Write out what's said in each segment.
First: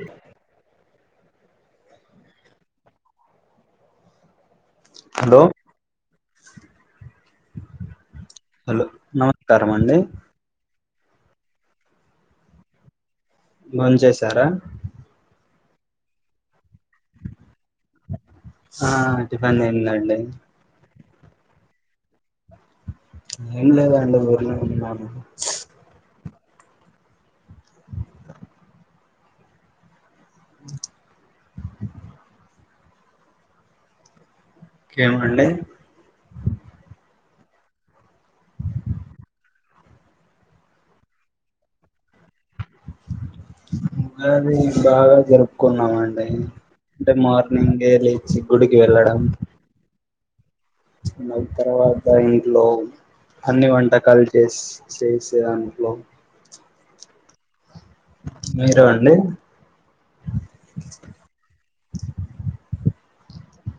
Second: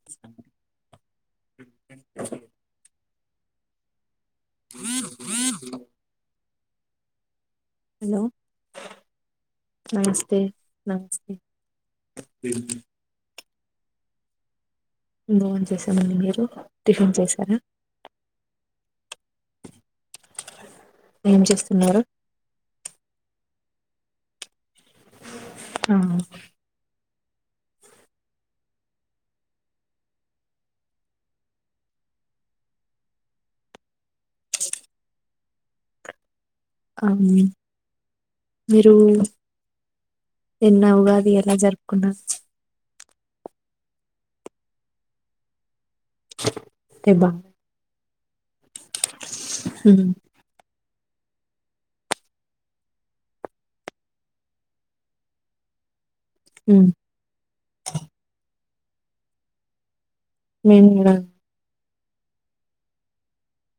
అ hello hello hello నమస్తే నమస్కారం అండి నమస్తే నమస్తే మని చేసారా మోన్ చేసామడి మీరు టిఫిన్ చేశారా ఆ టిఫ అన్న్డి ఏం చేస్తున్నారు ఎళదా అండి ఊరులోనే ఊన్నారు ఆ కేమండే అవును మీరు ఎన్న ఉగాది ఎలా జరుపుకున్నారు ఉగాది బాగా జరుపుకోన్నా న్నామండి అంటే మార్నింగేలీ చిమ్ గుడికి వెళ్ళడం ఉమ్ నా తర్వాత ఇంట్లో అన్ని వంటకాలు చేసి చేసే దాంట్లో ఊ మీరు అండి.? ! మేము కూడా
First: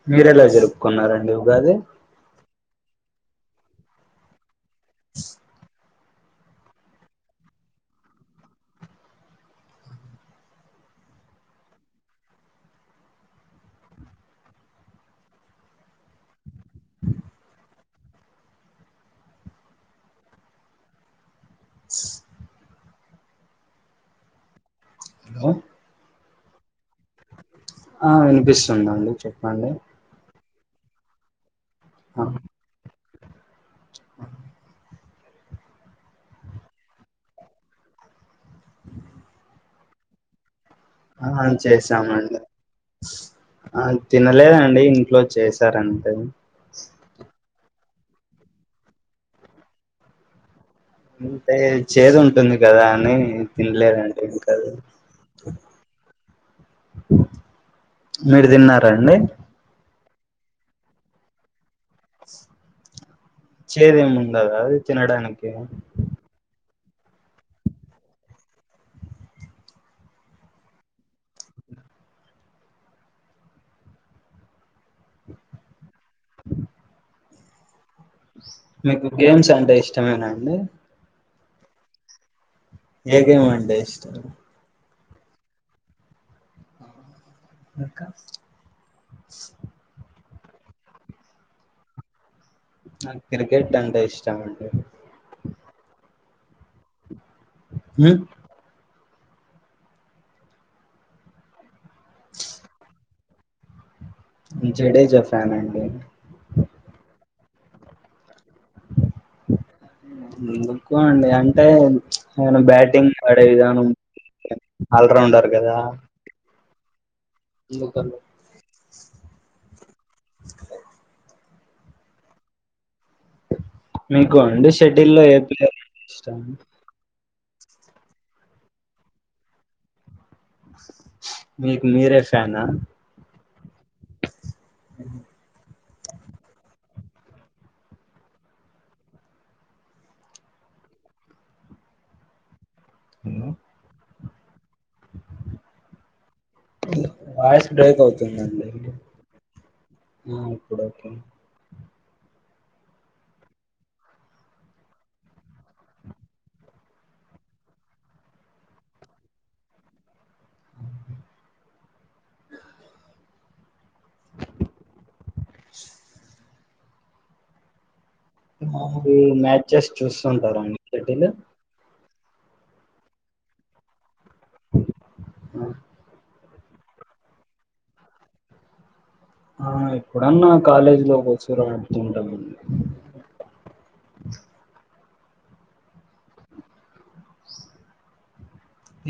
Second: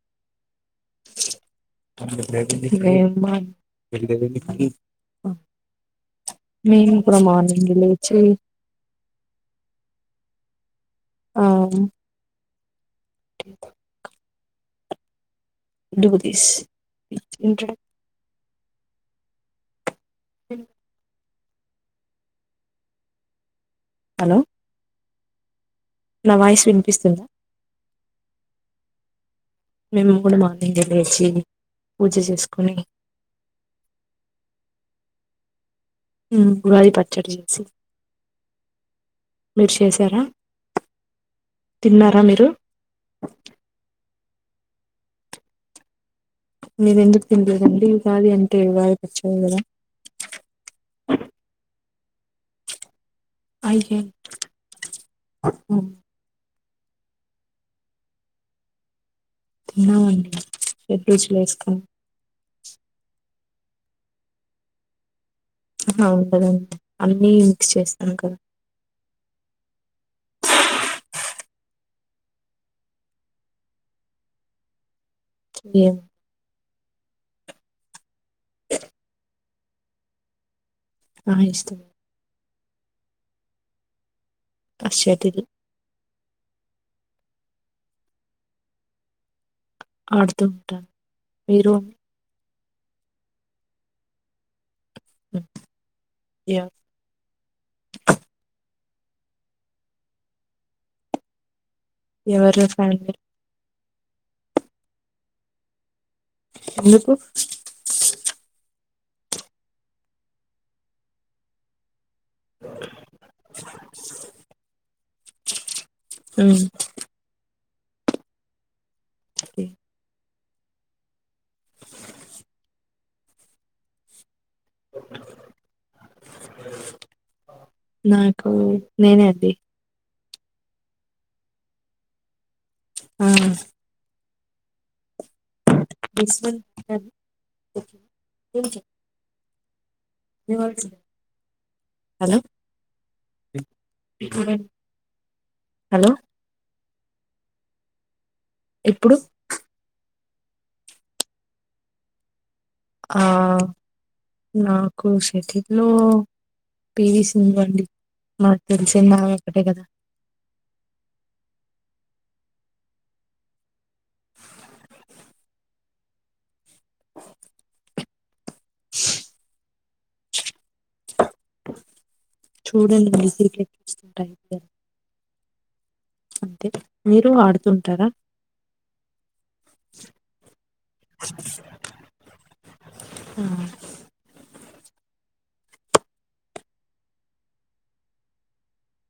మీరెలా జరుపు కున్నారండి ఉగాది మేమ్ మాక్ ఆ మేము కూడా మార్నింగ్ లేచి. ఆమ్ డూ థిస్ ఇంట్రోడ్ ఇల్ హలో హలో నా వాయిస్ విని ఆ వినిపిస్తుందండి చెప్పండి ఇంక లేచి పూజ చేసుకోనీ హా హ్మ్ ఉగాది పచ్చడి చేసి మీరు చేశారా ఆ చేసామండి ఆ తినలేదండి ఇంట్లో చేశారంతే మీరెందుకు తిన్లేదండి ఉగాది అంటే ఉగాది పచ్చడి గదా అంటే.. చేదు ఉంటుంది కదా అని నేను తినలేదండి అయ్యయ్యో ఇంకా అది మీరు తిన్నారా అండి? అ అండి చెడురుసులేసుకోని చేదేముండదా అది తినడానికి ఆహా ఉంటదడి అన్నీ మక్స్ చేస్తాము కదా ఏం మీకు గేమ్స్ అం అంటే ఇష్టమైన అండి ఆ ఇష్టం ఏ గేమ్ అంటే ఇష్టం ఆ షటిల్ ఇంకా షే ఆడుతూ ఉంటా మీరు నా క్రికెట్ అంటే ఇష్టం అండి హు యో ఊ ఎవరో ఫ్యాన్ పె జడేజా ఫ్యాన్ అండి ఎందుకు ఎందుకో అండి అంటే అయినా బ్యాటింగ్ ఆడే విధానం ఆల్ రౌండర్ కదా ఉమ్ ఎందుకలో టి మీ మీకు అంది షటిల్ లో ఏ ప్లేయర్ అంటే ఇష్టం నాకు నేనే అండి మీకు మీరే ఫ్యాన్ ఆ ఆ కిస్మత్ [inaudible] ఏంటి హాలో ఏమో [inaudible] హాలో వాయిస్ బ్రేక్ అవుతుంది అర్థం కావట్లేవు ఇప్పుడు ఆ ఇప్పుడు ఓకే ఆ నాకు షేట్టిలో పీవీ సింధు అండి మనాకు తెలిసిందా ఆమె ఒకటే కదా మామూలు ఈ మ్యాచ్ జస్ట్ చూస్తూ ఉంటారా [unintelligible] చూడండి బయటే [inaudible] గా ఆ అంతే మీరు ఆడుతూ ఉంటారా ఆ ఎప్పుడన్న కాలేజీలో కల్చరల్ ఆడుతుంటానండి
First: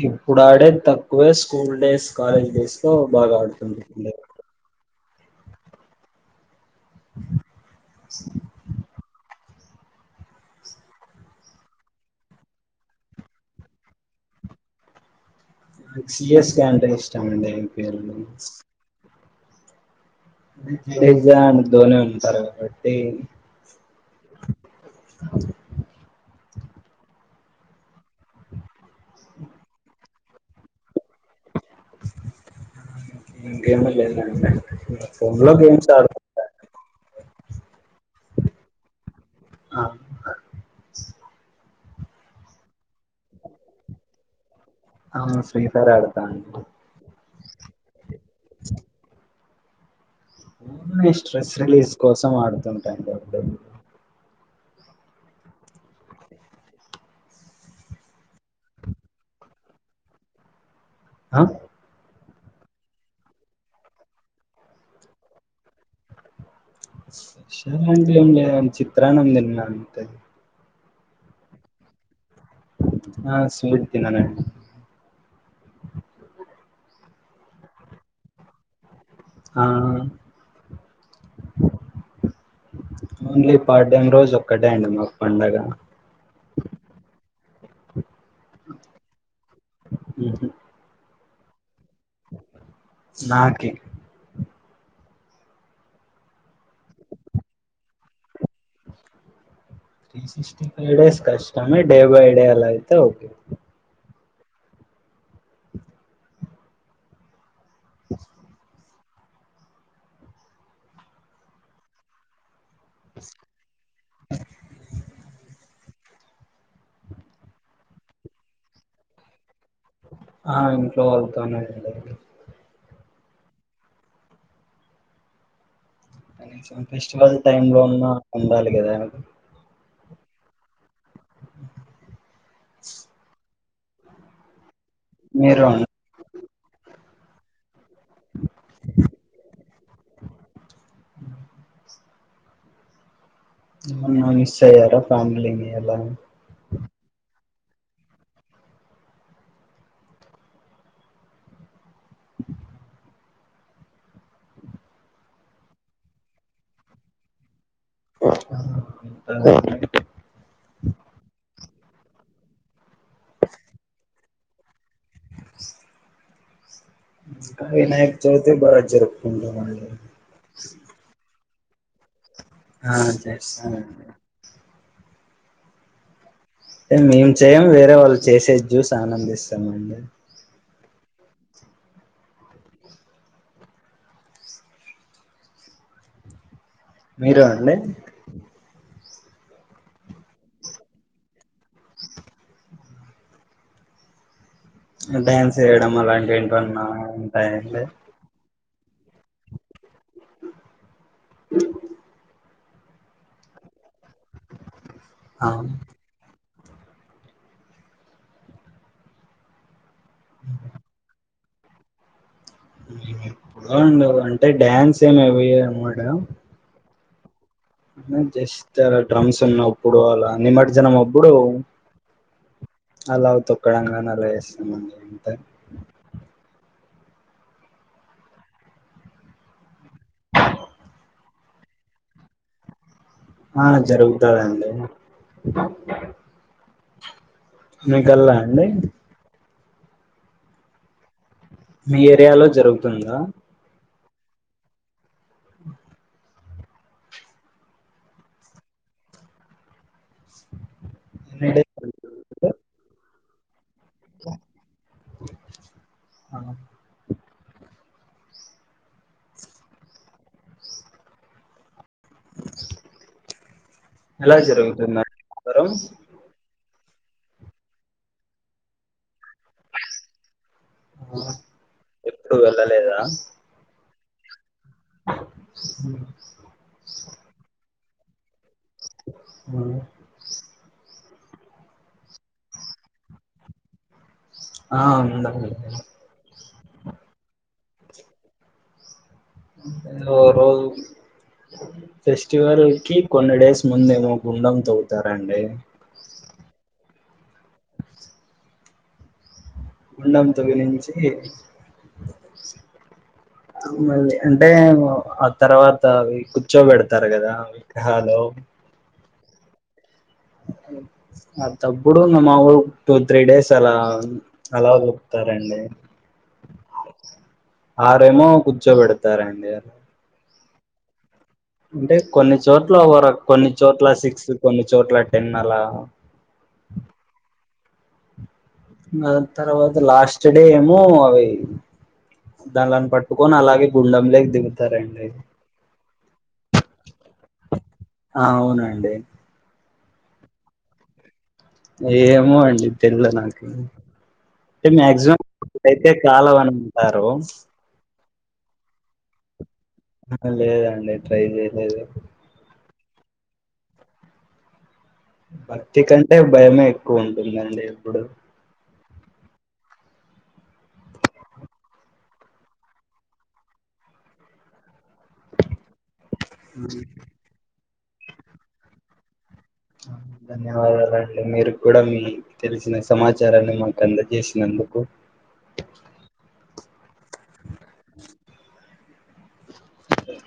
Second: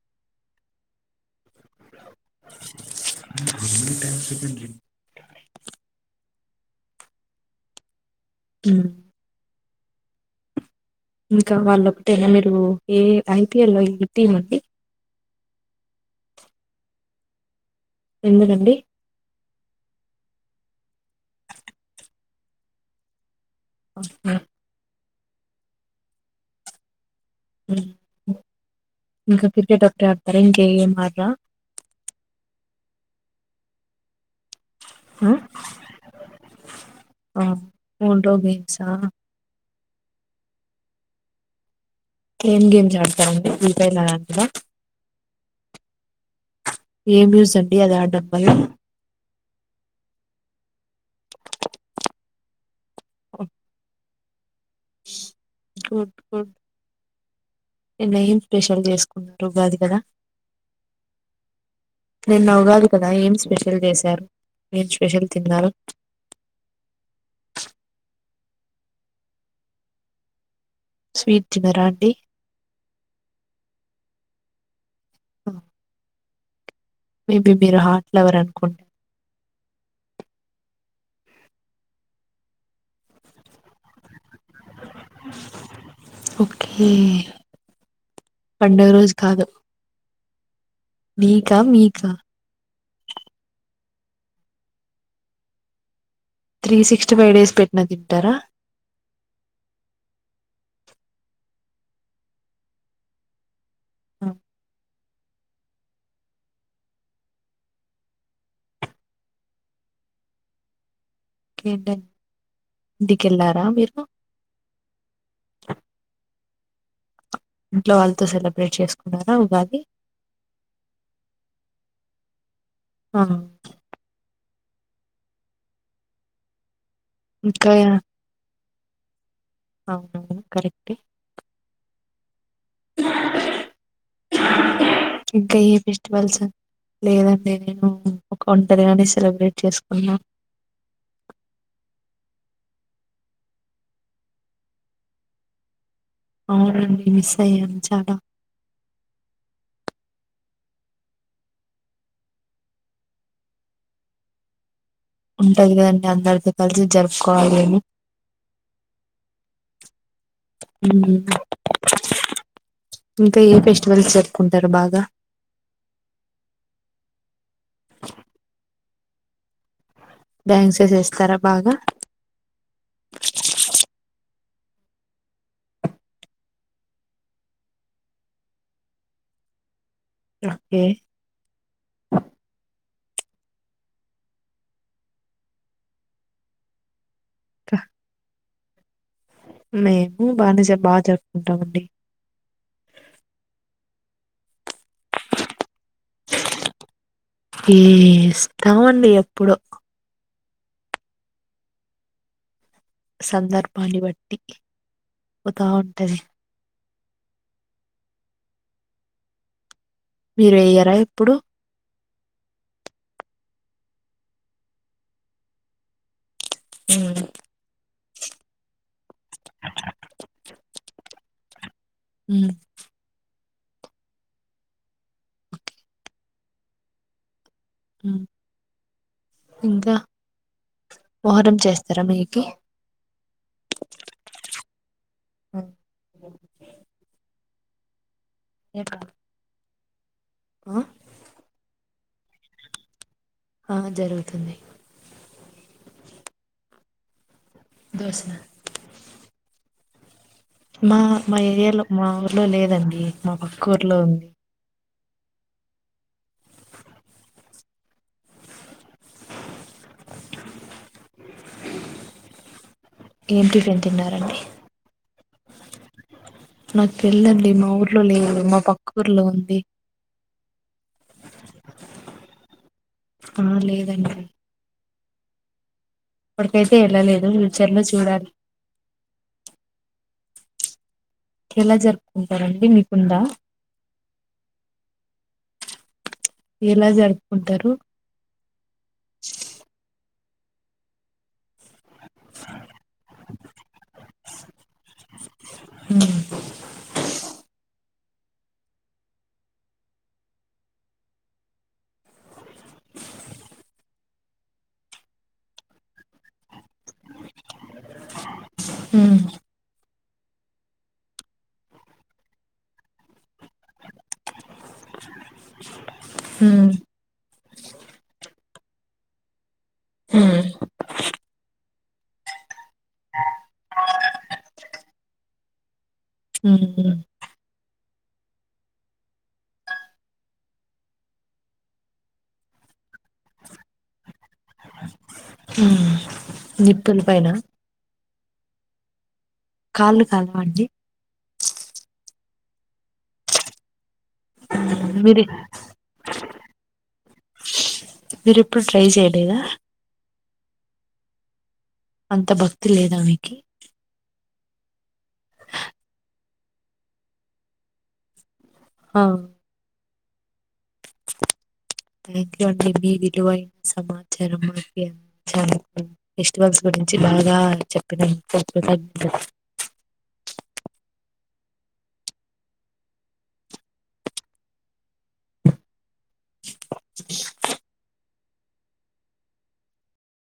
ఇప్పుడు ఆడేది తక్కువే స్ స్కూల్ డేస్, కాలేజ్ డేస్ లో బాగా ఆడుతుండు మ్మ్ ఇంకా వాళ్ళొకటేనా మీరు ఏ ఐ పీ ఎల్ ఏ టీం అండి నాకు సి ఎస్ కె అంటే ఇష్టమండి [inaudible] ఎందుకండి ఏం జాబు [unintelligible] కాబట్టి మ్మ్ మ్మ్ ఇంకా క్రికెట్ ఒకటే ఆ [unintelligible] ఇంకేం ఆట గేమే లేదులే ఆ ఫోన్లో గేమ్స్ ఆడుతు లో గేమ్సా ఆ ఏం గేమ్ జారుత ఉంటే నీకెంకాలే మ్మ్ అవును ఫ్రీ ఫైర్ అడుతా అండి ఏం యూస్ అండి అది ఆడ్డం వల్ల స్ట్రెస్ రిలీజ్ కోసం ఆడతాను ఓ గుడ్ గుడ్ నిన్న ఏం స్పెషల్ చేసుకున్నట్లు ఉగాది కదా ఆ నిన్న ఉగాది కదా ఏం స్పెషల్ చేశారు ఏం స్పెషల్ తిన్నారు [unintelligible] చిత్రాన్నం తిన్న అంతే స్వీట్ తినరా అండి ఆ స్వీట్ తిననండి మ్మ్ మేబీ మీరు హాట్ లవర్ అనుకుంటా ఆ ఓన్లీ [unintelligible] రోజు ఒక్క ఓకే పండగ రోజు కాదు మ్ హూ మీకా మీ క్క నాకే త్రీ సిక్స్టీ ఫైవ్ డేస్ పెట్టిన తింటారా త్రీ సిక్స్టీ ఫైవ్ డేస్ కష్టమే డే బై డే అలా అయితే ఓకే ఆ [inaudible] కే డన్ ఇంటికెళ్ళారా మీరు ఇంట్లో వాళ్ళతో సెలబ్రేట్ చేసుకున్నారా ఉగాది ఆ ఇంట్లో వాళ్తోనే ఆ [unintelligible] ఫెస్టివల్ టైం ఇంకా లో అన ఉండాలి గదెవరు అవునవును కరెక్టే [inaudible] [inaudible] ఇంకా మీరు ఏ ఫెస్టివల్స్ లేదండి నేను ఒక ఒంటరిగానే సెలబ్రేట్ చేసుకున్నా ఏమనా మిస్ అయ్యార ఫ్యామిలీని అలా అవునండి మిస్ అయ్యాను చాలా ఉంటది కదండి అందరితో కలిసి జరుపుకోవాలి అని ఇంత నైటు ఉమ్, [inaudible] ఇంకా ఏ ఫెస్టివల్స్ జరుపు కుంటారు బాగా అ ఇంకా వినాయకచవతి బాగ జరుపు కుంటా మండి డాన్స్ చేస్తారా బాగా ఆ చేస్తానండీ మేము చేయం వేరే వాళ్ళు చేసేది చ్యూసి ఆనందిస్తామ అండి ఓకే మీరు అండి ఇంకా మేము బానేజా బాగా జరుపుకుంటామండి డ్యాన్స్ సేయడం అలాంటి ఏంటివన్నా ఉంటాయ అండి కావండి ఎప్పుడో [inaudible] సందర్భాన్ని బట్ ఆ పోతా ఉంటది మీరు వెయ్యరా ఎప్పుడు మేము ఎప్పుడో అండి అంటే డ్యాన్స్ ఏమి వయ్యము ఆడ ఉ మేం జస్ట్ ఆడ డ్రమ్స్ ఉన్నప్పుడు అలా నిమజ్జనం అబ్బు అప్పుడు ఉమ్ అలావుతో తొక్కడంగాని అలా చేస్తాం అండి అంతే ఇంకా మోహరం చేస్తారా మీకి ఆ జరుగుతాది అండి మీ కల్ల అం అండి ఆ మీ ఏరియాలో జరుగుతుందా ఆ జరుగుతుంది దసరా మా మా ఏరియాలో మా ఊర్లో లేదండి మాకు కూర్లో ఉంది హ ఏమ్ టిఫెన్ తిన్నారండి కరం నాకు తెల్దు అండి మా ఊర్లో లేదు మా పక్క ఊర్లో ఉంది ఎప్పుడు వెళ్ళలేదా ఆ లేదండి ఇప్పటికైతే వెళ్ళలేదు వ్యుచర్ లో చూడాలి ఆ ఎలా జరుపుకుంటారండి మీకుందా ఆ వుందండి ఎలా జరుపుకుంటారు రోజు ఫెస్టివల్ కి కొన్ని డేస్ ముందేమో గుండం తొవుతారంండి అ గుండం తవి నుంచి మళ్ళీ అంటే ఆ తర్వాత అవి కూర్చోబెడతార్ కదా విగ్రహాలు మ్ అ తప్పుడున్న మా ఊ టూ త్రీ డేస్ అలా అలా కుతారండి హా ఆరేమో కూర్చోబెడతారండి ఉమ్ అంటే కొన్ని చోట్ల ఒర కొన్ని చోట్ల సిక్స్ కొన్ని చోట్ల టెన్ అలా ఉమ్ తర్వాత లాస్ట్ డే ఏమో అవి దానిలను పట్టుకొని అలాగే గుండెం లకి దిగుతారండి నిప్పుల్ పైన ఆ అవునండి కాళ్ళు కాలవండి ఏమో అండి తేల్వద్ నాకు మాక్సిమం మీరు యితే కాలవు అని ఉంటారు మీరుప్పుడు ట్రై చేయలేదా లేదండి ట్రై చే అంత భక్త్ తె లేదా మీకి భక్తి కంటే భయమే ఎక్కువ ఉంటుందండి ఇప్పుడు ఆ థ్యాంక్ యూ అండి మీ విలువైన సమాచారం చాలా ఫెస్టివల్స్ గురించి బాగా చెప్పిన ధన్యవాదాలండి మీరు కూడా మీ తెలిసిన సమాచారాన్ని మాక్ అందజేసినందుకు